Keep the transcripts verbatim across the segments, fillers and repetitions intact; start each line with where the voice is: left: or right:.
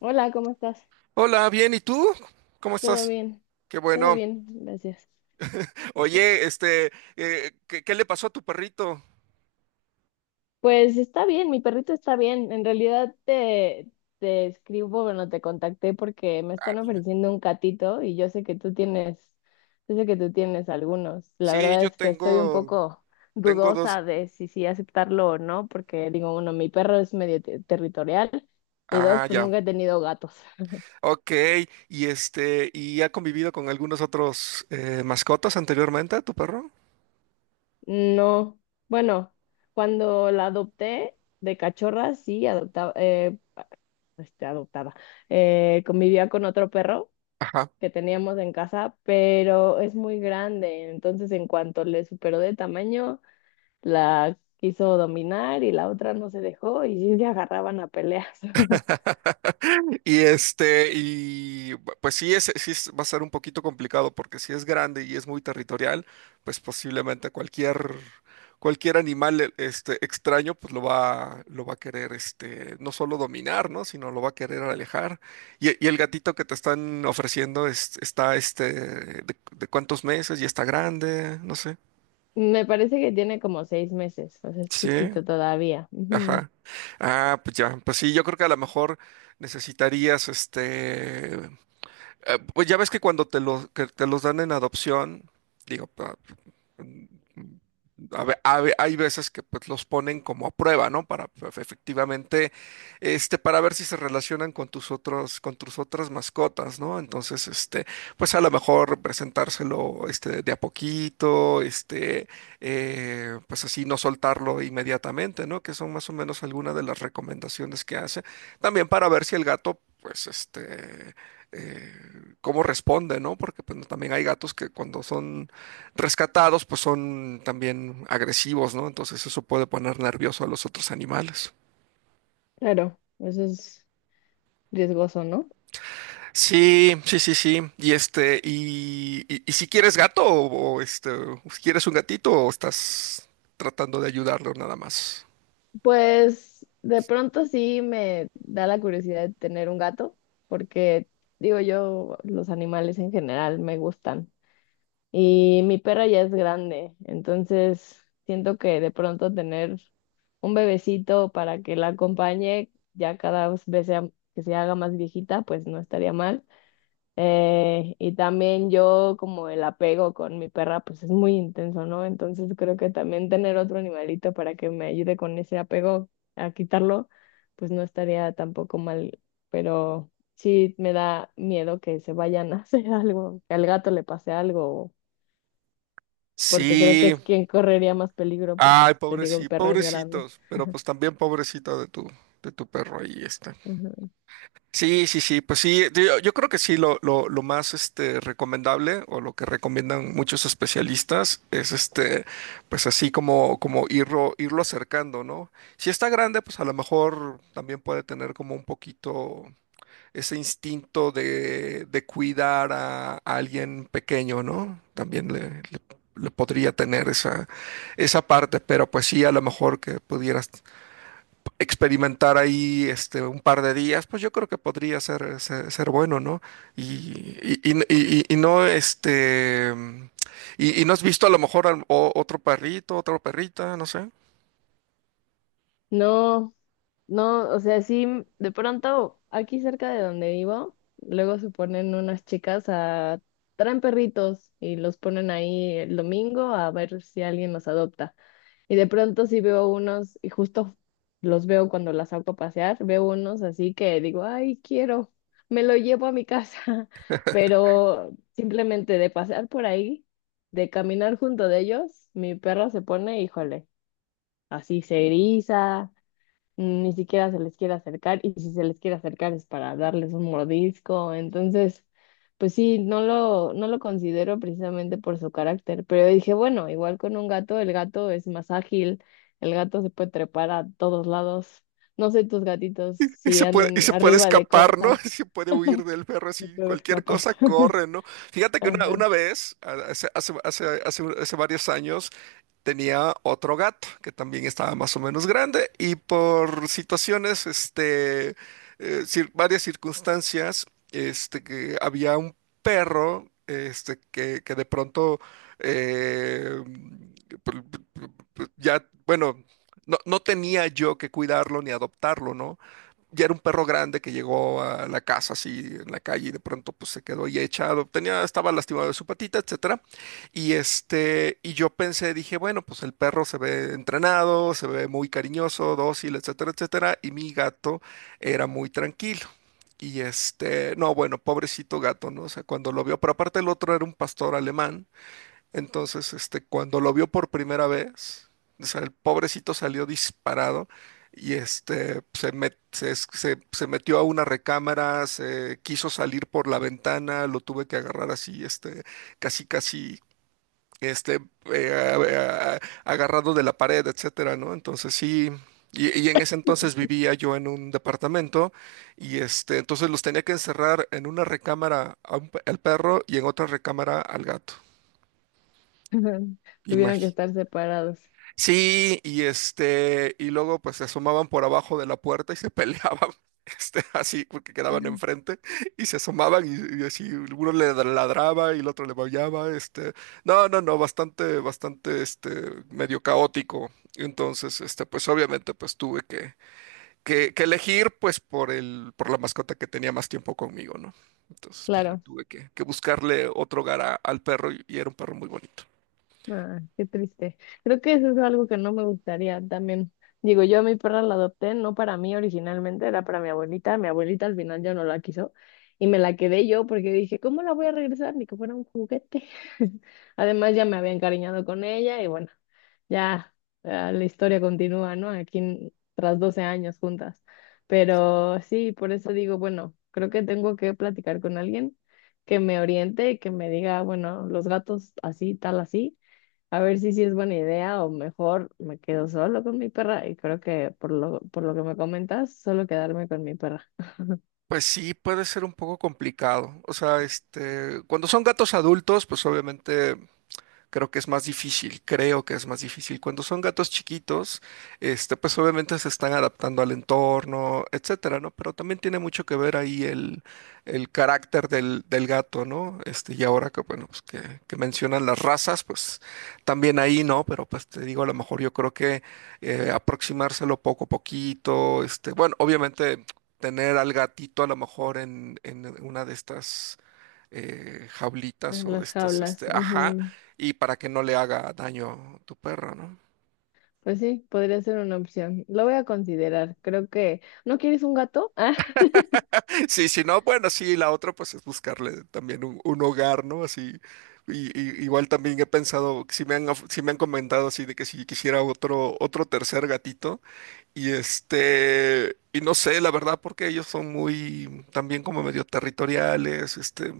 left: Hola, ¿cómo estás?
right: Hola, bien, ¿y tú? ¿Cómo
left: ¿Todo
right: estás?
left: bien?
right: Qué
left: Todo
right: bueno.
left: bien, gracias.
right: Oye, este, eh, ¿qué, qué le pasó a tu perrito?
left: Pues está bien, mi perrito está bien. En realidad te, te escribo, bueno, te contacté porque me
right: Ah,
left: están
right: dime.
left: ofreciendo un catito y yo sé que tú tienes, yo sé que tú tienes algunos. La
right: Sí,
left: verdad
right: yo
left: es que estoy un
right: tengo,
left: poco
right: tengo dos.
left: dudosa de si sí aceptarlo o no, porque digo, uno, mi perro es medio te- territorial y dos,
right: Ah,
left: pues
right: ya.
left: nunca he tenido gatos.
right: Ok. Y este, ¿y ha convivido con algunos otros eh, mascotas anteriormente, tu perro?
left: No, bueno, cuando la adopté de cachorra, sí, adoptaba. este, adoptada, eh, convivía con otro perro
right: Ajá.
left: que teníamos en casa, pero es muy grande, entonces en cuanto le superó de tamaño, la quiso dominar y la otra no se dejó y sí se agarraban a peleas.
right: Y este, y bu- pues sí, es, sí es- va a ser un poquito complicado porque si es grande y es muy territorial, pues posiblemente cualquier, cualquier animal e- este, extraño pues lo va, lo va a querer este, no solo dominar, ¿no? Sino lo va a querer alejar. Y, y el gatito que te están ofreciendo es- está este, de, de cuántos meses y está grande, no sé.
left: Me parece que tiene como seis meses, o sea, es
right: Sí,
left: chiquito todavía. Ujú.
right: ajá. Ah, pues ya, pues sí, yo creo que a lo mejor necesitarías este. Eh, pues ya ves que cuando te, lo- que te los dan en adopción, digo, pa- mm, a ve- a ve- hay veces que pues, los ponen como a prueba, ¿no? Para pues, efectivamente, este, para ver si se relacionan con tus otros, con tus otras mascotas, ¿no? Entonces, este, pues a lo mejor presentárselo, este, de a poquito, este, eh, pues así no soltarlo inmediatamente, ¿no? Que son más o menos algunas de las recomendaciones que hace. También para ver si el gato, pues, este, eh, cómo responde, ¿no? Porque pues, no, también hay gatos que cuando son rescatados, pues son también agresivos, ¿no? Entonces eso puede poner nervioso a los otros animales.
left: Claro, eso es riesgoso, ¿no?
right: Sí, sí, sí, sí. Y este, y, y- y si quieres gato o, o, este, si quieres un gatito o estás tratando de ayudarlo nada más.
left: Pues de pronto sí me da la curiosidad de tener un gato, porque digo yo, los animales en general me gustan. Y mi perra ya es grande, entonces siento que de pronto tener un bebecito para que la acompañe ya cada vez sea- que se haga más viejita, pues no estaría mal. Eh, y también yo como el apego con mi perra, pues es muy intenso, ¿no? Entonces creo que también tener otro animalito para que me ayude con ese apego a quitarlo, pues no estaría tampoco mal, pero sí me da miedo que se vayan a hacer algo, que al gato le pase algo porque creo que
right: Sí,
left: es quien correría más peligro, porque
right: ay,
left: pues te digo, el
right: pobrecito,
left: perro es grande.
right: pobrecitos, pero pues también pobrecito de tu, de tu perro ahí, este.
left: Ujú.
right: Sí, sí, sí, pues sí, yo, yo creo que sí, lo, lo, lo más este, recomendable o lo que recomiendan muchos especialistas es este, pues así como, como irlo, irlo acercando, ¿no? Si está grande, pues a lo mejor también puede tener como un poquito ese instinto de, de cuidar a, a alguien pequeño, ¿no? También le, le- le podría tener esa, esa parte, pero pues sí, a lo mejor que pudieras experimentar ahí este, un par de días, pues yo creo que podría ser, ser, ser bueno, ¿no? Y, y- y- y- y no, este, y, y no has visto a lo mejor al- o- otro perrito, otra perrita, no sé.
left: No, no, o sea, sí, de pronto aquí cerca de donde vivo, luego se ponen unas chicas a traen perritos y los ponen ahí el domingo a ver si alguien los adopta. Y de pronto sí veo unos, y justo los veo cuando las saco a pasear, veo unos así que digo, ay, quiero, me lo llevo a mi casa, pero simplemente de pasear por ahí, de caminar junto de ellos, mi perro se pone, híjole, así se eriza, mm, ni siquiera se les quiere acercar y si se les quiere acercar es para darles un mordisco. Entonces, pues sí, no lo, no lo considero precisamente por su carácter, pero dije, bueno, igual con un gato, el gato es más ágil, el gato se puede trepar a todos lados. No sé tus gatitos
right: Y
left: si
right: se puede, y
left: anden
right: se puede
left: arriba de
right: escapar, ¿no?
left: cosas,
right: Se puede huir del perro
left: se
right: así,
left: puede
right: cualquier
left: escapar
right: cosa
left: también.
right: corre, ¿no? Fíjate que una,
left: Ajá.
right: una vez, a- hace, hace, hace, hace- hace varios años, tenía otro gato que también estaba más o menos grande y por situaciones, este, eh, cir- varias circunstancias, este, que había un perro, este, que, que de pronto, eh, pr- pr- pr- pr- ya, bueno, no, no tenía yo que cuidarlo ni adoptarlo, ¿no? Ya era un perro grande que llegó a la casa así en la calle y de pronto pues se quedó ya echado, tenía, estaba lastimado de su patita, etcétera. Y este, y yo pensé, dije, bueno, pues el perro se ve entrenado, se ve muy cariñoso, dócil, etcétera, etcétera, y mi gato era muy tranquilo. Y este, no, bueno, pobrecito gato, ¿no? O sea, cuando lo vio, pero aparte el otro era un pastor alemán, entonces, este, cuando lo vio por primera vez, o sea, el pobrecito salió disparado y este, se, met- se, es- se- se metió a una recámara, se quiso salir por la ventana, lo tuve que agarrar así, este, casi, casi, este, eh, a- a- agarrado de la pared, etcétera, ¿no? Entonces, sí. Y, y en ese entonces vivía yo en un departamento y este, entonces los tenía que encerrar en una recámara a un pe- al perro y en otra recámara al gato.
left: Tuvieron que
right: Imagínate.
left: estar separados.
right: Sí, y este, y luego pues se asomaban por abajo de la puerta y se peleaban, este, así, porque quedaban enfrente, y se asomaban y, y así, uno le ladraba y el otro le maullaba, este, no, no, no, bastante, bastante, este, medio caótico. Entonces, este, pues obviamente pues tuve que, que, que elegir pues por el, por la mascota que tenía más tiempo conmigo, ¿no? Entonces, pues ya
left: Claro.
right: tuve que, que buscarle otro hogar a- al perro y y era un perro muy bonito.
left: Ah, qué triste. Creo que eso es algo que no me gustaría también. Digo, yo a mi perra la adopté, no para mí originalmente, era para mi abuelita. Mi abuelita al final ya no la quiso y me la quedé yo porque dije, ¿cómo la voy a regresar? Ni que fuera un juguete. Además, ya me había encariñado con ella y bueno, ya, ah, la historia continúa, ¿no? Aquí en- tras doce años juntas. Pero sí, por eso digo, bueno, creo que tengo que platicar con alguien que me oriente y que me diga, bueno, los gatos así, tal, así a ver si sí es buena idea o mejor me quedo solo con mi perra y creo que por lo, por lo que me comentas, solo quedarme con mi perra.
right: Pues sí, puede ser un poco complicado. O sea, este, cuando son gatos adultos, pues obviamente creo que es más difícil, creo que es más difícil. Cuando son gatos chiquitos, este, pues obviamente se están adaptando al entorno, etcétera, ¿no? Pero también tiene mucho que ver ahí el, el carácter del, del gato, ¿no? Este, y ahora que, bueno, pues que, que mencionan las razas, pues también ahí, ¿no? Pero pues te digo, a lo mejor yo creo que eh, aproximárselo poco a poquito, este, bueno, obviamente tener al gatito a lo mejor en, en una de estas eh, jaulitas
left: En
right: o de
left: Las
right: estas,
left: jaulas,
right: este, ajá,
left: ujú.
right: y para que no le haga daño tu perro, ¿no?
left: Pues sí, podría ser una opción. Lo voy a considerar. Creo que... ¿No quieres un gato? Ah,
right: Sí, si no, bueno, sí, la otra pues es buscarle también un, un hogar, ¿no? Así, y, y- igual también he pensado, si me han, of- sí me han comentado así de que si quisiera otro, otro tercer gatito, y este, y no sé, la verdad, porque ellos son muy, también como medio territoriales, este,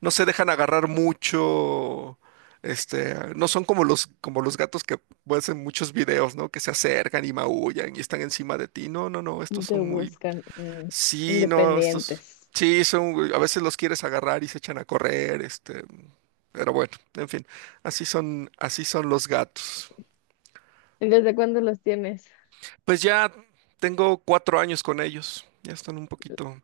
right: no se dejan agarrar mucho, este, no son como los, como los gatos que ves en muchos videos, ¿no? Que se acercan y maullan y están encima de ti. No, no, no, estos
left: te
right: son muy,
left: buscan. mm,
right: sí, no, estos,
left: Independientes.
right: sí, son, a veces los quieres agarrar y se echan a correr, este, pero bueno, en fin, así son, así son los gatos.
left: ¿Y desde cuándo los tienes?
right: Pues ya tengo cuatro años con ellos, ya están un poquito,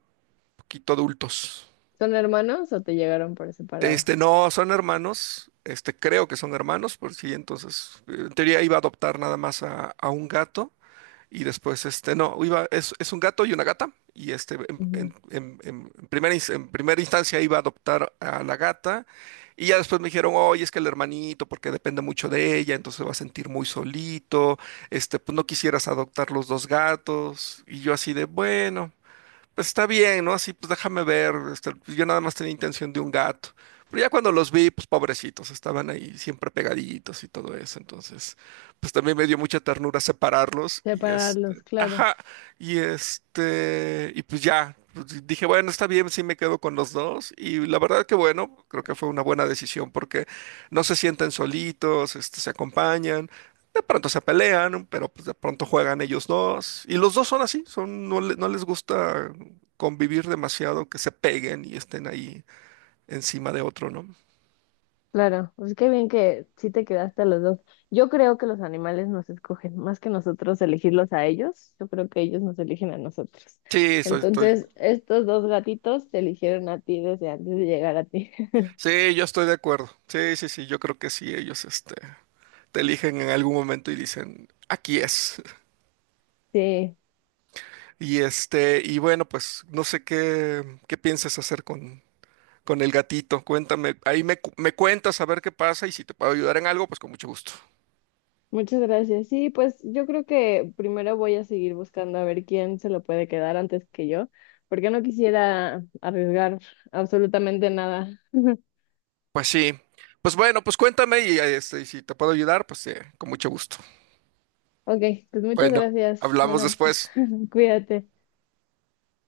right: poquito adultos.
left: ¿Son hermanos o te llegaron por separado?
right: Este, no, son hermanos. Este, creo que son hermanos, por si entonces, eh, en teoría iba a adoptar nada más a, a un gato y después, este, no, iba, es, es un gato y una gata y este, en,
left: Ujú.
right: en- en- en- en primera, ins- en primera instancia iba a adoptar a la gata y ya después me dijeron, oye, es que el hermanito, porque depende mucho de ella, entonces se va a sentir muy solito, este, pues no quisieras adoptar los dos gatos y yo así de, bueno, pues está bien, ¿no? Así, pues déjame ver, este, pues, yo nada más tenía intención de un gato. Pero ya cuando los vi, pues pobrecitos, estaban ahí siempre pegaditos y todo eso. Entonces, pues también me dio mucha ternura separarlos y este,
left: Separarlos, claro.
right: ajá, y este, y pues ya, pues, dije, bueno, está bien, sí me quedo con los dos. Y la verdad que bueno, creo que fue una buena decisión porque no se sienten solitos, este, se acompañan. De pronto se pelean, pero pues de pronto juegan ellos dos. Y los dos son así, son, no, le- no les gusta convivir demasiado, que se peguen y estén ahí encima de otro, ¿no?
left: Claro, pues qué bien que sí te quedaste a los dos. Yo creo que los animales nos escogen, más que nosotros elegirlos a ellos, yo creo que ellos nos eligen a nosotros.
right: Sí, estoy- estoy-
left: Entonces, estos dos gatitos te eligieron a ti desde antes de llegar a ti.
right: sí, yo estoy de acuerdo. Sí, sí, sí, yo creo que sí, ellos, este, te eligen en algún momento y dicen, aquí es.
left: Sí,
right: Y este, y bueno, pues no sé qué, qué piensas hacer con, con el gatito. Cuéntame, ahí me, cu- me cuentas a ver qué pasa y si te puedo ayudar en algo, pues con mucho gusto.
left: muchas gracias. Sí, pues yo creo que primero voy a seguir buscando a ver quién se lo puede quedar antes que yo, porque no quisiera arriesgar absolutamente nada.
right: Pues sí. Pues bueno, pues cuéntame y este, y si te puedo ayudar, pues eh, con mucho gusto.
left: Ok, pues muchas
right: Bueno,
left: gracias.
right: hablamos
left: Bueno,
right: después.
left: cuídate.